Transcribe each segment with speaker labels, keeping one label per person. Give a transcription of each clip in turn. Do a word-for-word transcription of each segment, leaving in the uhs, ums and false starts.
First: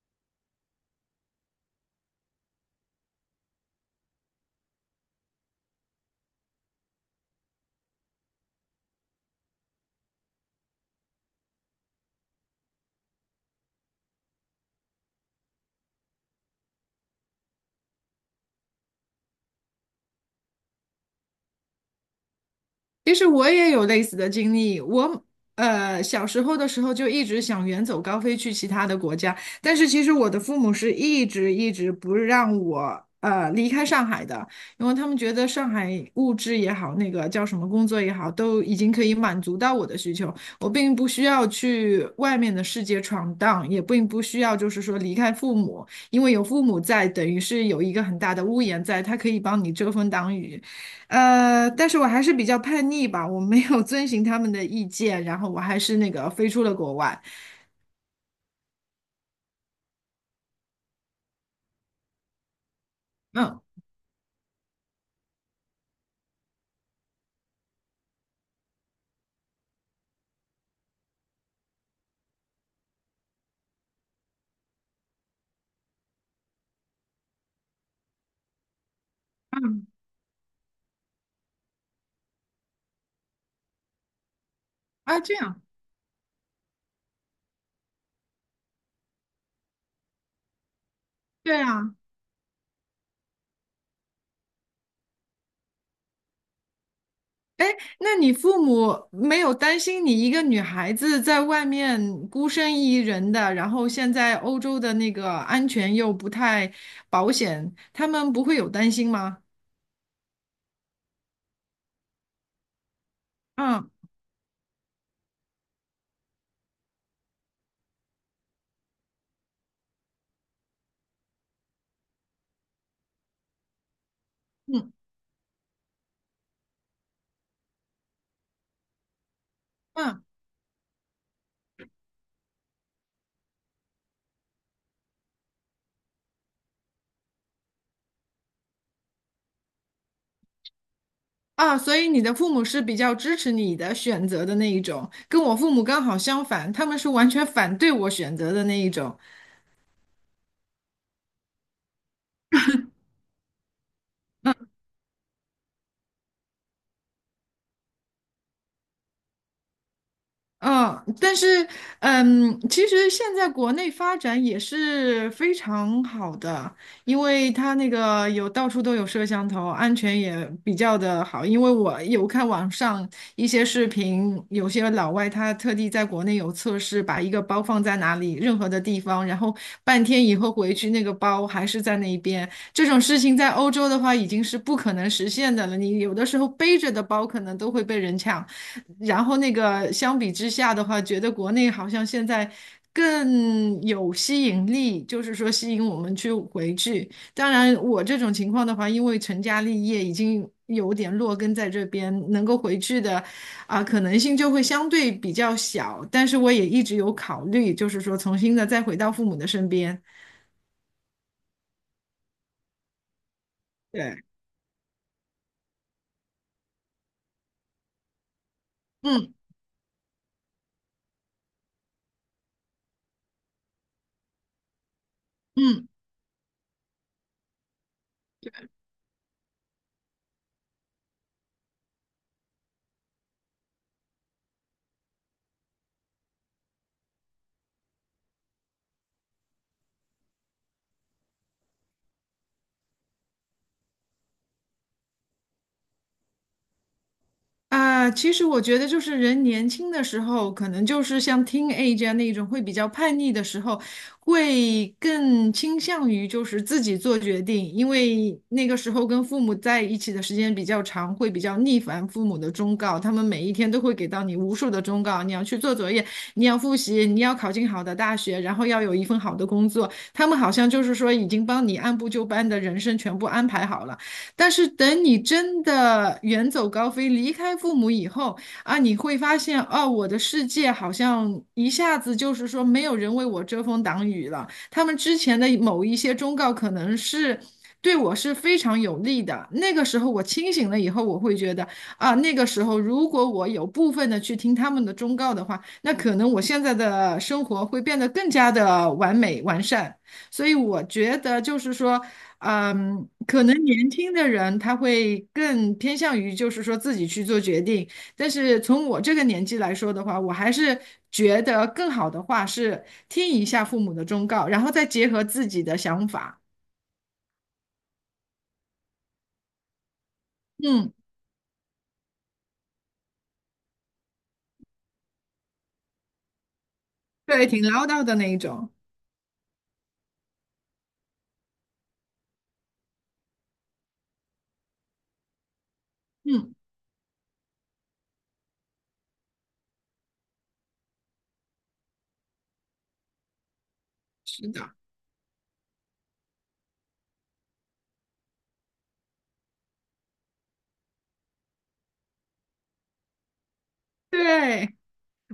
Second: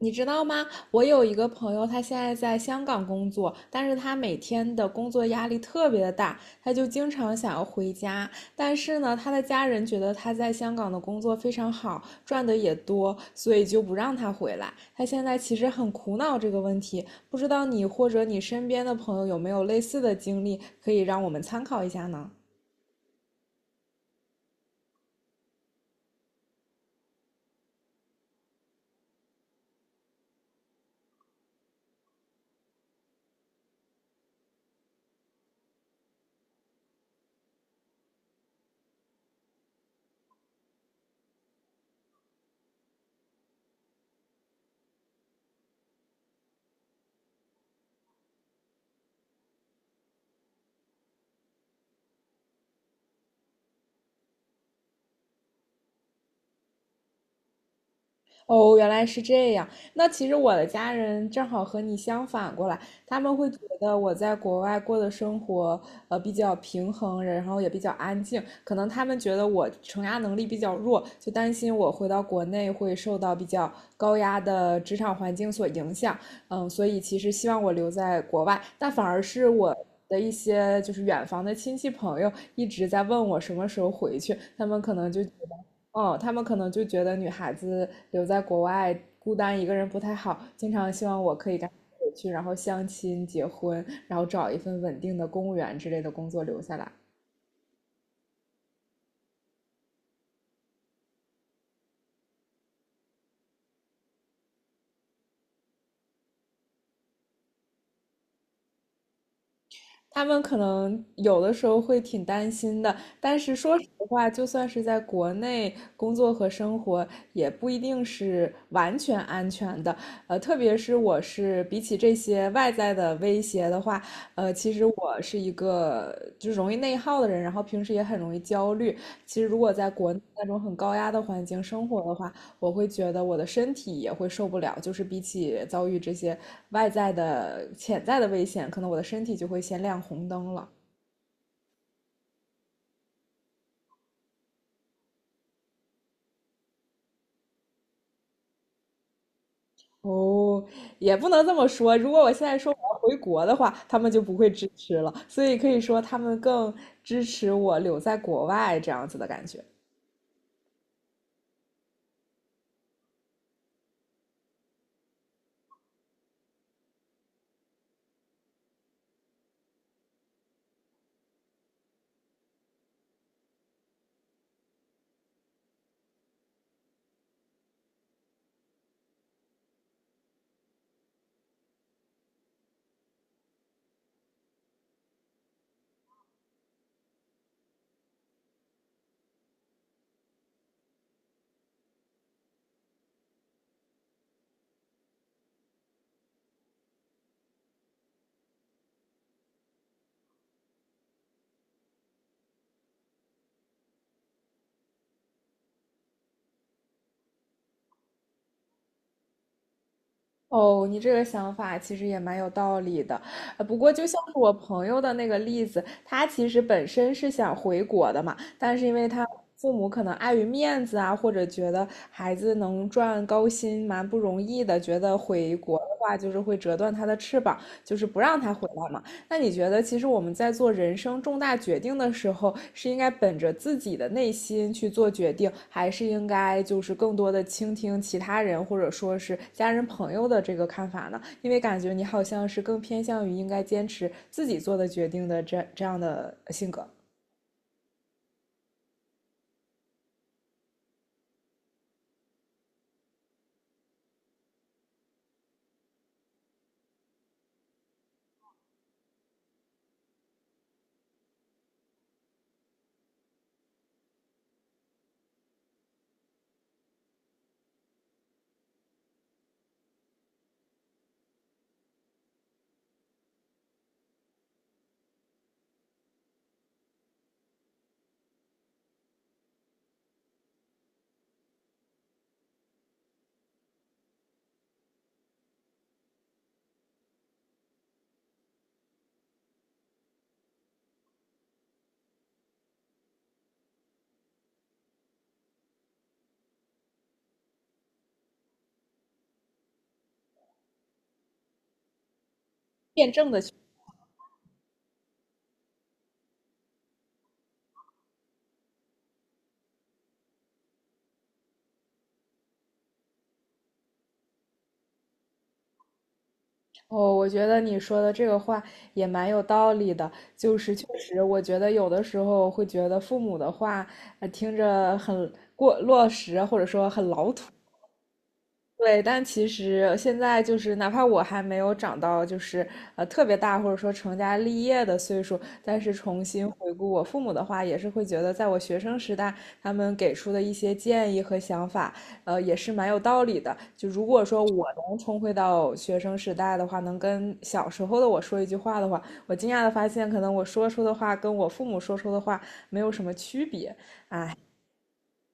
Speaker 1: 你知道吗？我有一个朋友，他现在在香港工作，但是他每天的工作压力特别的大，他就经常想要回家。但是呢，他的家人觉得他在香港的工作非常好，赚的也多，所以就不让他回来。他现在其实很苦恼这个问题，不知道你或者你身边的朋友有没有类似的经历，可以让我们参考一下呢？
Speaker 2: 其实我也有类似的经历，我呃小时候的时候就一直想远走高飞去其他的国家，但是其实我的父母是一直一直不让我呃离开上海的，因为他们觉得上海物质也好，那个叫什么工作也好，都已经可以满足到我的需求，我并不需要去外面的世界闯荡，也并不需要就是说离开父母，因为有父母在，等于是有一个很大的屋檐在，他可以帮你遮风挡雨。呃，但是我还是比较叛逆吧，我没有遵循他们的意见，然后我还是那个飞出了国外。
Speaker 1: 哦，原来是这样。那其实我的家人正好和你相反过来，他们会觉
Speaker 2: 嗯
Speaker 1: 得我在国外过的生活，呃，比较平衡，然后也比较安静。可能他们觉得我承压能力比较弱，就担心我回到国内会受到比较高压的职场环境所影响，嗯，所以其实希望我留在国外，但反而是我
Speaker 2: 嗯。
Speaker 1: 的一些就是远房的亲戚朋友一直在问我什么时候回去，他们可能
Speaker 2: 啊，
Speaker 1: 就觉
Speaker 2: 这样。
Speaker 1: 得，嗯，他们可能就觉得女孩子留在国外孤单一个人不太好，经常希望我可以
Speaker 2: 对
Speaker 1: 赶紧
Speaker 2: 啊，
Speaker 1: 回去，然后相亲、结婚，然后找一份稳定的公务员之类的工作留下来。
Speaker 2: 哎，那你父母没有担心你一个女孩子在外面孤身一人的，然后现在欧洲的那个安全又不太保险，他们不会有担心吗？
Speaker 1: 他们可能有的时候会挺担心的，但是说实
Speaker 2: 嗯
Speaker 1: 话，就算是在国内工作和生活，也不一定是完全安全的。呃，特别是我是比起这些外在的威胁的话，呃，其实
Speaker 2: 嗯
Speaker 1: 我是一个就是容易内耗的人，然后平时也很容易焦虑。其实如果在国内
Speaker 2: 嗯，
Speaker 1: 那种很高压的环境生活的话，我会觉得我的身体也会受不了。就是比起遭遇这些外在的潜在的危险，可能我的身体就会先亮红灯了。
Speaker 2: 啊，所以你的父母是比较支持你的选择的那一种，跟我父母刚好相反，他们是完全反对我选择的那一种。
Speaker 1: 哦，也不能这么说。如果我现在说我要回国的话，他们就不会支持了。所以可以说他们更支持我留在国外这样子的感觉。
Speaker 2: 嗯，但是，嗯，其实现在国内发展也是非常好的，因为它那个有到处都有摄像头，安全也比较的好。因为我有看网上一些视频，有些老外他特地在国内有测试，把一个包放在哪里，任何的地方，然后半天以后回去，那个包还是在那一边。这种事情在欧洲的话已经是不可能实现的了。你有的时候背着的包可能都会被人抢，然后那个相比之下的话，觉得国内好像现在更有吸引力，就是说吸引我们去回去。当然，我这种情况的话，因为成家立业已经有点落根在这边，能够回去的啊、可能性就会相对比较小。但是我也一直有考虑，就是说重新的再回到父母的身边。
Speaker 1: 哦，你这个想法其实也蛮有道理的，呃，不过就像
Speaker 2: 对，
Speaker 1: 是我朋友的那个例子，他其实本身是想回国的嘛，但是因为他
Speaker 2: 嗯
Speaker 1: 父母可能碍于面子啊，或者觉得孩子能赚高薪蛮不容易的，觉得回国的
Speaker 2: 嗯。
Speaker 1: 话就是会折断他的翅膀，就是不让他回来嘛。那你觉得，其实我们在做人生重大决定的时候，是应该本着自己的内心去做决定，还是应该就是更多的倾听其他人或者说是家人朋友的这个看法呢？因为感觉你好像是更偏向于应该坚持自己做的决定的这这样的性格。
Speaker 2: 啊，其实我觉得就是人年轻的时候，可能就是像 teenage 啊那种会比较叛逆的时候，会更倾向于就是自己做决定，因为那个时候跟父母在一起的时间比较长，会比较逆反父母的忠告，他们每一天都会给到你无数的忠告，你要去做作业，你要复习，你要考进好的大学，然后要有一份好的工作，他们好像就是说已经帮你按部就班的人生全部安排好了。但是等你真的远走高飞，离开父母以后啊，你会发现，哦，我的世界好像一下子就是说没有人为我遮风挡雨了。他们之前的某一些忠告，可能是对我是非常有利的。那个时候我清醒了以后，我会觉得啊，那个时候如果我有部分的去听他们的忠告的话，那可能我现在的生活会变得更加的完美完善。所以我觉得就是说，嗯，
Speaker 1: 辩证的
Speaker 2: 可
Speaker 1: 去
Speaker 2: 能年轻的人他会更偏向于就是说自己去做决定，但是从我这个年纪来说的话，我还是觉得更好的话是听一下父母的忠告，然后再结合自己的想法。
Speaker 1: 哦，我觉得你说的这个话也蛮有道理的。就是确
Speaker 2: 嗯，
Speaker 1: 实，我觉得有的时候会觉得父母的话，呃，听着很过落实，或者说很老土。
Speaker 2: 对，挺唠叨的那一种。
Speaker 1: 对，但其实现在就是，哪怕我还没有长到就是呃特别大，或者说成家立业的岁数，但是重新
Speaker 2: 嗯，
Speaker 1: 回顾我父母的话，也是会觉得，在我学生时代，他们给出的一些建议和想法，呃，也是蛮有道理的。就如果说
Speaker 2: 是
Speaker 1: 我
Speaker 2: 的，
Speaker 1: 能重回到学生时代的话，能跟小时候的我说一句话的话，我惊讶的发现，可能我说出的话跟我父母说出的话没有什么区别，
Speaker 2: 对。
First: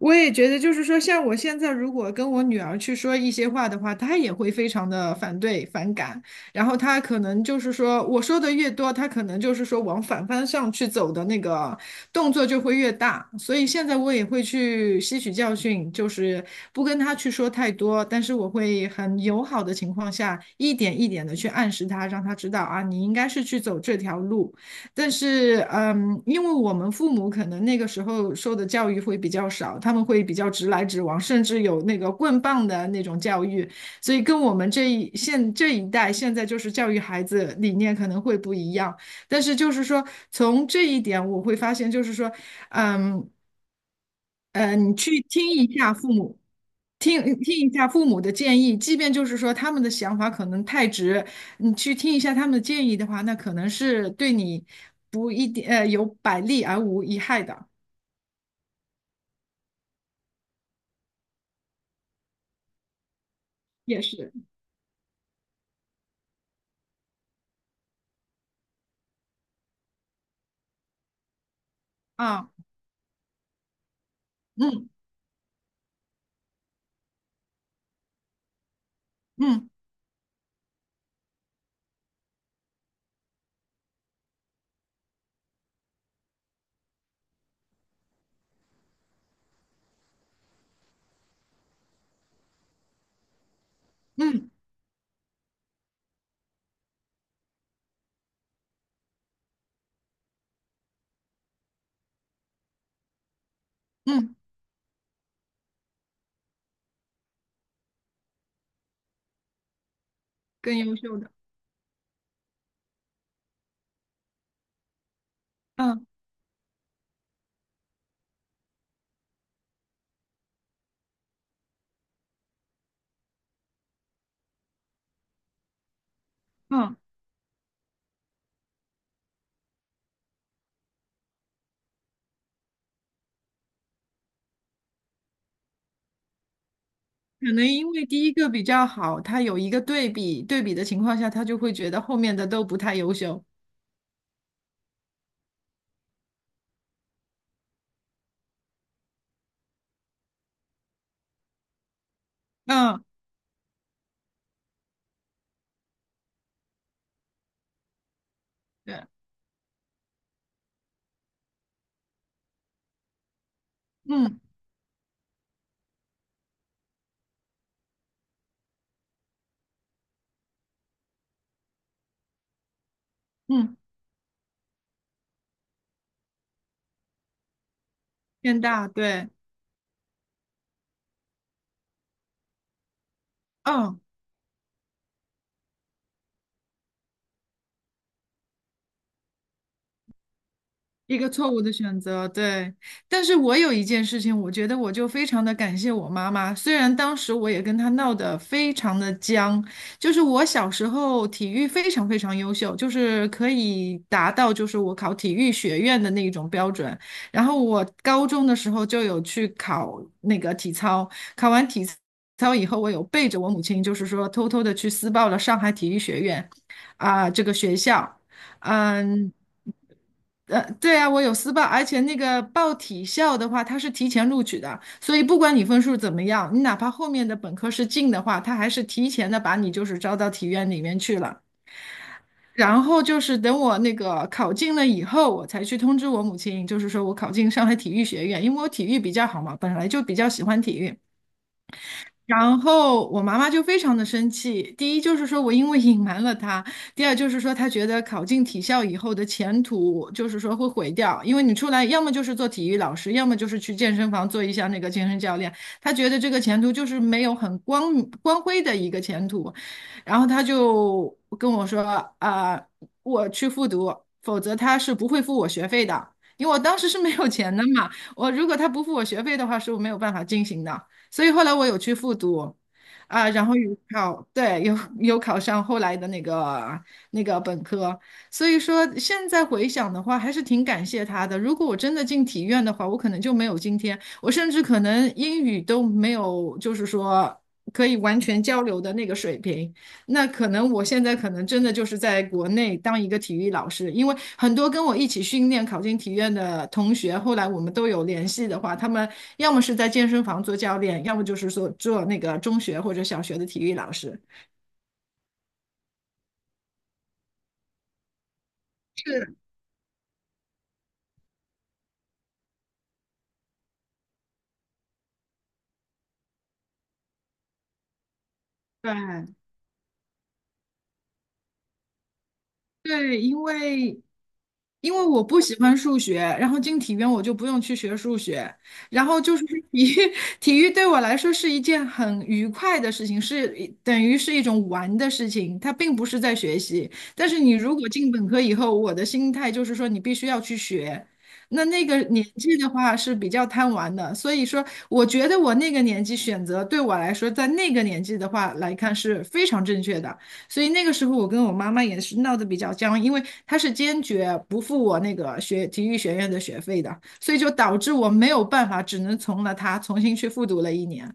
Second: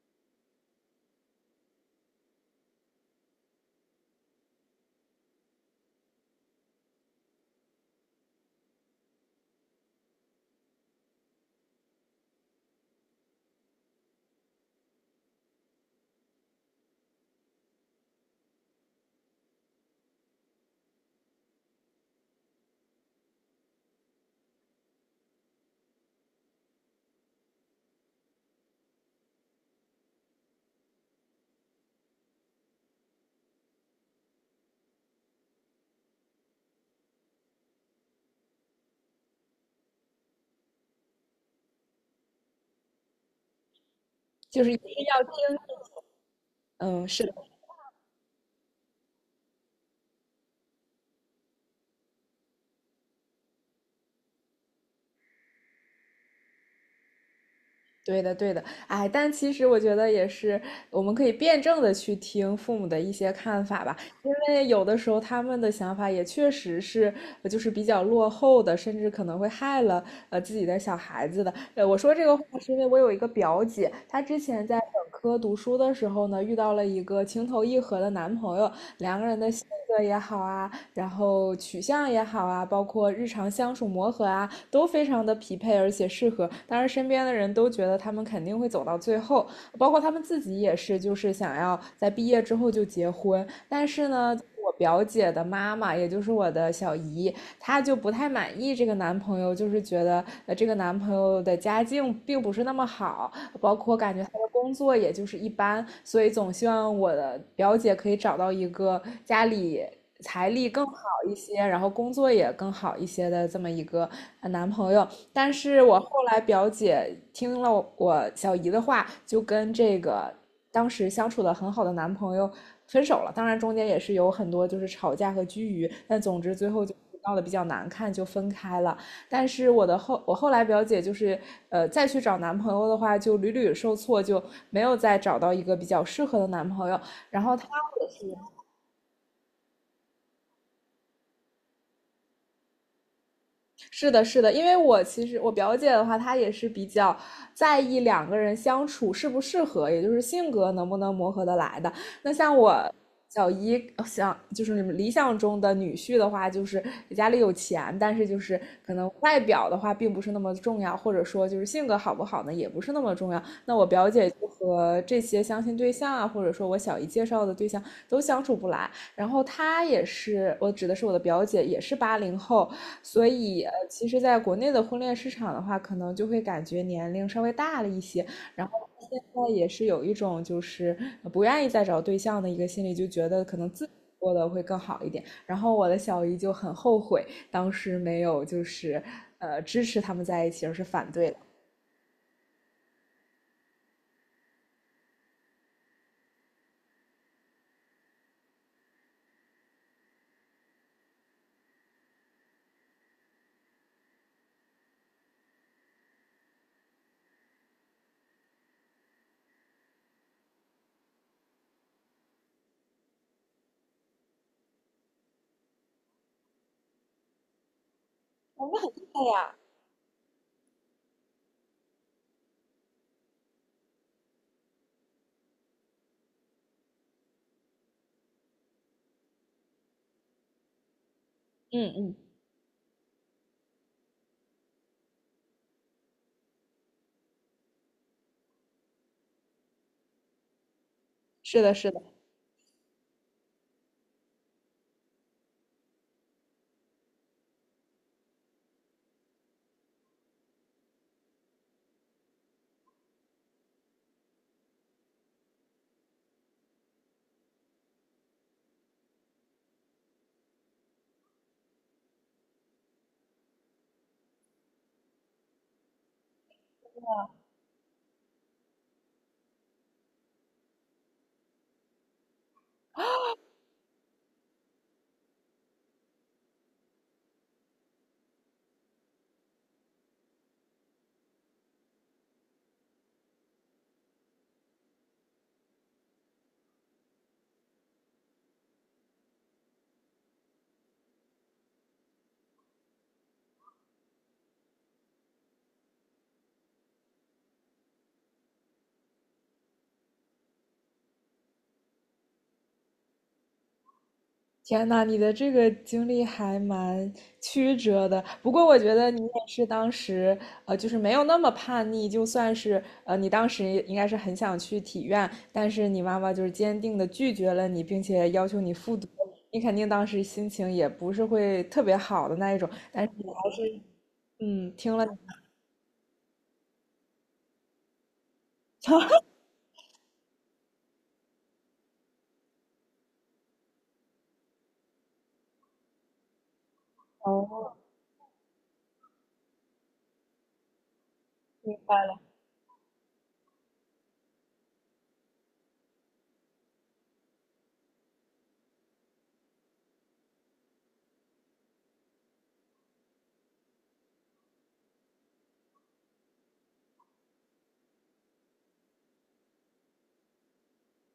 Speaker 2: 我也觉得，就是说，像我现在如果跟我女儿去说一些话的话，她也会非常的反对、反感。然后她可能就是说，我说的越多，她可能就是说往反方向去走的那个动作就会越大。所以现在我也会去吸取教训，就是不跟她去说太多，但是我会很友好的情况下，一点一点的去暗示她，让她知道啊，你应该是去走这条路。但是，嗯，因为我们父母可能那个时候受的教育会比较少，他们会比较直来直往，甚至有那个棍棒的那种教育，所以跟我们这一现这一代现在就是教育孩子理念可能会不一样。但是就是说，从这一点我会发现，就是说，嗯。
Speaker 1: 就是一
Speaker 2: 呃，
Speaker 1: 定
Speaker 2: 你去
Speaker 1: 要听。
Speaker 2: 听一下父母，
Speaker 1: 嗯，
Speaker 2: 听
Speaker 1: 是
Speaker 2: 听一下父母的建议，即便就是说他们的想法可能太直，你去听一下他们的建议的话，那可能是对你不一定呃有百利而无一害的，
Speaker 1: 对的，对的，哎，但其实我觉得也是，我们可以辩证的去听父母的一些看法吧，
Speaker 2: 也
Speaker 1: 因
Speaker 2: 是
Speaker 1: 为有的时候他们的想法也确实是，呃就是比较落后的，甚至可能会害了呃自己的小孩子的。呃，我说这个话
Speaker 2: 啊，
Speaker 1: 是因为我有一个表姐，她之前在
Speaker 2: 嗯
Speaker 1: 本科读书的时候呢，遇到了一个情投意合的男朋友，两个人的性
Speaker 2: 嗯
Speaker 1: 格也好啊，然后取向也好啊，包括日常相处磨合啊，都非常的匹配而且适合。当然，身边的人都觉得他们肯定会走到最后，包括他们自己也是，就是想要在毕业之后就结婚。但是呢，
Speaker 2: 嗯
Speaker 1: 我表姐的妈妈，也就是我的小姨，她就不太满意这个男朋友，就是觉得呃这个男朋友的家境并不是那么好，包括感觉他
Speaker 2: 嗯，
Speaker 1: 的工作也就是一般，所以总希望我的表姐可以找到一个家里财力
Speaker 2: 更
Speaker 1: 更好
Speaker 2: 优秀的，
Speaker 1: 一些，然后工作也更好一些的这么一个呃男朋友。但是我
Speaker 2: 嗯
Speaker 1: 后来表姐听了我小姨的话，就跟这个当时相处的很好的男朋友分手了。当然中间也是有很多就是吵架和拘龉，但总之最后就
Speaker 2: 嗯，
Speaker 1: 闹得比较难看，就分开了。但是我的后我后来表姐就是呃再去找男朋友的话，就屡屡受挫，就没有再找到一个比较适合的男朋友。然
Speaker 2: 可
Speaker 1: 后她
Speaker 2: 能因为第一个比较好，他有一个对比，对比的情况下，他就会觉得后面的都不太优秀，
Speaker 1: 是的，是的，因为我其实我表姐的话，她也是比较在意两个人相处适不适合，也就是性格能不能磨合得来的。那像我
Speaker 2: 嗯，
Speaker 1: 小姨呃想就是你们理想中的女婿的话，就是家里有钱，但是就是可
Speaker 2: 对，
Speaker 1: 能外表的话并不是那么重要，或者说就是性格好不好呢，也不是那么重要。那我表姐
Speaker 2: 嗯
Speaker 1: 就和这些相亲对象啊，或者说我小姨介绍的对象都相处不来。然后她也是，我指的是我的表姐，也是八零后，所以，呃，
Speaker 2: 嗯，
Speaker 1: 其实，在国内的婚恋市场的话，可能就会感觉年龄稍微大了一些，
Speaker 2: 偏
Speaker 1: 然后
Speaker 2: 大，
Speaker 1: 现
Speaker 2: 对，
Speaker 1: 在也是有一种就是呃不愿意再找对象的一个心理，就觉得可能自己
Speaker 2: 嗯。
Speaker 1: 过得会更好一点。然后我的小姨就很后悔当时没有就是呃支持他们在一起，而是反
Speaker 2: 一个
Speaker 1: 对了。
Speaker 2: 错误的选择，对。但是我有一件事情，我觉得我就非常的感谢我妈妈，虽然当时我也跟她闹得非常的僵，就是我小时候体育非常非常优秀，就是可以达到就是我考体育学院的那一种标准。然后我高中的时候就有去考那个体操，考完体操以后，我有背着我母亲，就是说偷偷的去私报了上海体育学院，啊、这个学校。嗯，呃，对啊，我有私报，而且那个报体校的话，它是提前录取的，所以不管你分数怎么样，你哪怕后面的本科是进的话，他还是提前的把你就是招到体院里面去了。
Speaker 1: 嗯嗯，
Speaker 2: 然后就是等我那个考进了以后，我才去通知我母亲，就是说我考进上海体育学院，因为我体育比较好嘛，本来就比较喜欢体育。
Speaker 1: 是的，是的。
Speaker 2: 然后我妈妈就非常的生气，第一就是说我因为隐瞒了她，第二就是说她觉得考进体校以后的前途就是说会毁掉，因为你出来要么就是做体育老师，要么就是去健身房做一下那个健身教练，她觉得这个前途就是没有很光光辉的一个前途，然后她就跟我说啊、我去复读，否则他是不会付我学费的，因为我当时是没有钱的嘛，我如果他不付我学费的话，是我没有办法进行的。所以后来我有去复读，啊，然后有考，对，有有考上后来的那个那个本科，所以说现在回想的话，还是挺感谢他的。如果我真的进体院的话，我可能就没有今天，我甚至可能英语都没有，就是说可以完全交流的那个水平。那可能我现在可能真的就是在国内当一个体育老师，因为很多跟我一起训练考进体院的同学，后来我们都有联系的话，他们要么是在健身房做教练，要么就是说做那个中学或者小学的体育老师。
Speaker 1: 天呐，你的这个经历还蛮曲折的。不过我觉得你也
Speaker 2: 是，
Speaker 1: 是当时，呃，就是没有那么叛逆，就算是呃，你当时应该是很想去体院，但是你妈妈就是坚定的拒绝了你，并且要求你复读。
Speaker 2: 对
Speaker 1: 你肯定当时心情也不是会特别好的那一种，但是
Speaker 2: 对，
Speaker 1: 你
Speaker 2: 因
Speaker 1: 还是
Speaker 2: 为
Speaker 1: 嗯
Speaker 2: 因
Speaker 1: 听
Speaker 2: 为
Speaker 1: 了。
Speaker 2: 我不喜欢数学，然后进体院我就不用去学数学，然后 就是 体育，体育对我来说是一件很愉快的事情，是一等于是一种玩的事情，它并不是在学习。但是你
Speaker 1: 哦，
Speaker 2: 如果进本科以后，我的心态就是说你必须要去学，那
Speaker 1: 明
Speaker 2: 那个
Speaker 1: 白了。
Speaker 2: 年纪的话是比较贪玩的，所以说我觉得我那个年纪选择对我来说，在那个年纪的话来看是非常正确的。所以那个时候我跟我妈妈也是闹得比较僵，因为她是坚决不付我那个学体育学院的学费的，所以就导致我没有办法，只能从了她重新去复读了一年。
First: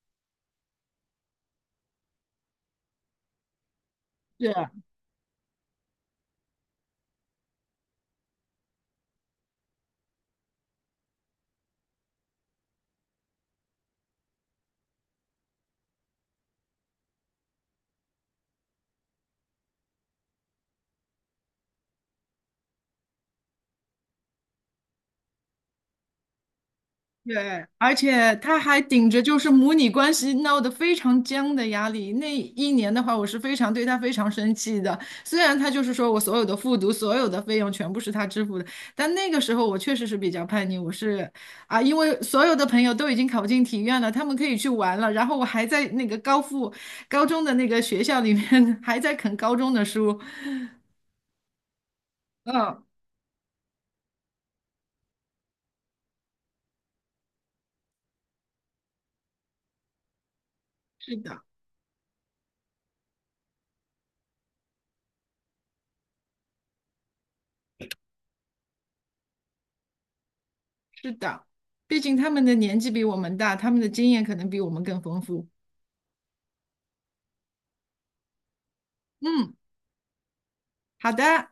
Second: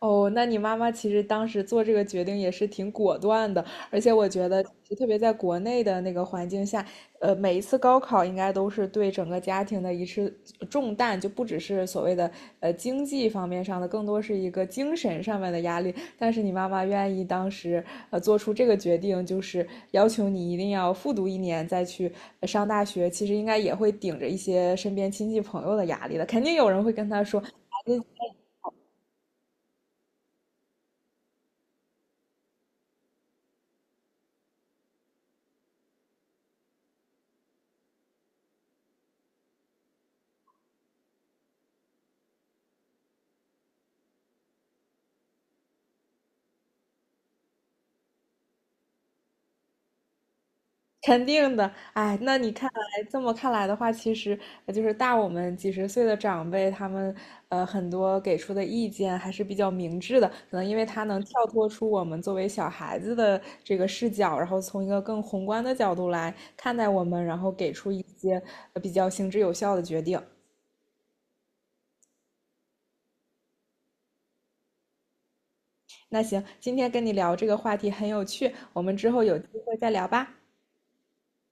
Speaker 1: 哦，那你妈妈其实当时做这个决定也是挺果断的，而且我觉得，
Speaker 2: 是，
Speaker 1: 特别在国内的那个环境下，呃，每一次高考应该都是对整个家庭的一次重担，就不只是所谓的呃经济方面上的，更多是一个精神上面的压力。但是你妈妈愿意当时呃做出这个决定，就是要求你一定要复读一年再去呃上大学，其实应该也会顶着一些身边亲戚朋友的压力的，肯定有人会跟她说，
Speaker 2: 对，而且他还顶着就是母女关系闹得非常僵的压力。那一年的话，我是非常对他非常生气的。虽然他就是说我所有的复读、所有的费用全部是他支付的，但那个时候我确实是比较叛逆。我是啊，因为所有的朋友都已经考进体院了，他们可以去玩了，然后我还在那个高复高中的那个学校里面 还在啃高中的书。
Speaker 1: 肯定的，哎，那你看
Speaker 2: 嗯，
Speaker 1: 来这么看来的话，其实呃就是大我们几十岁的长辈，他们呃很多给出的意见还是比较明智的，可能因为他
Speaker 2: 是
Speaker 1: 能
Speaker 2: 的，
Speaker 1: 跳脱出我们作为小孩子的这个视角，然后从一个更宏观的角度来看待我们，然后给出一些呃比较行之有效的决定。
Speaker 2: 是的，毕竟他们的年纪比我们大，他们的经验可能比我们更丰富。
Speaker 1: 那行，今天跟你聊这个话题很有趣，我们之后有机
Speaker 2: 嗯。
Speaker 1: 会再聊吧。
Speaker 2: 好的。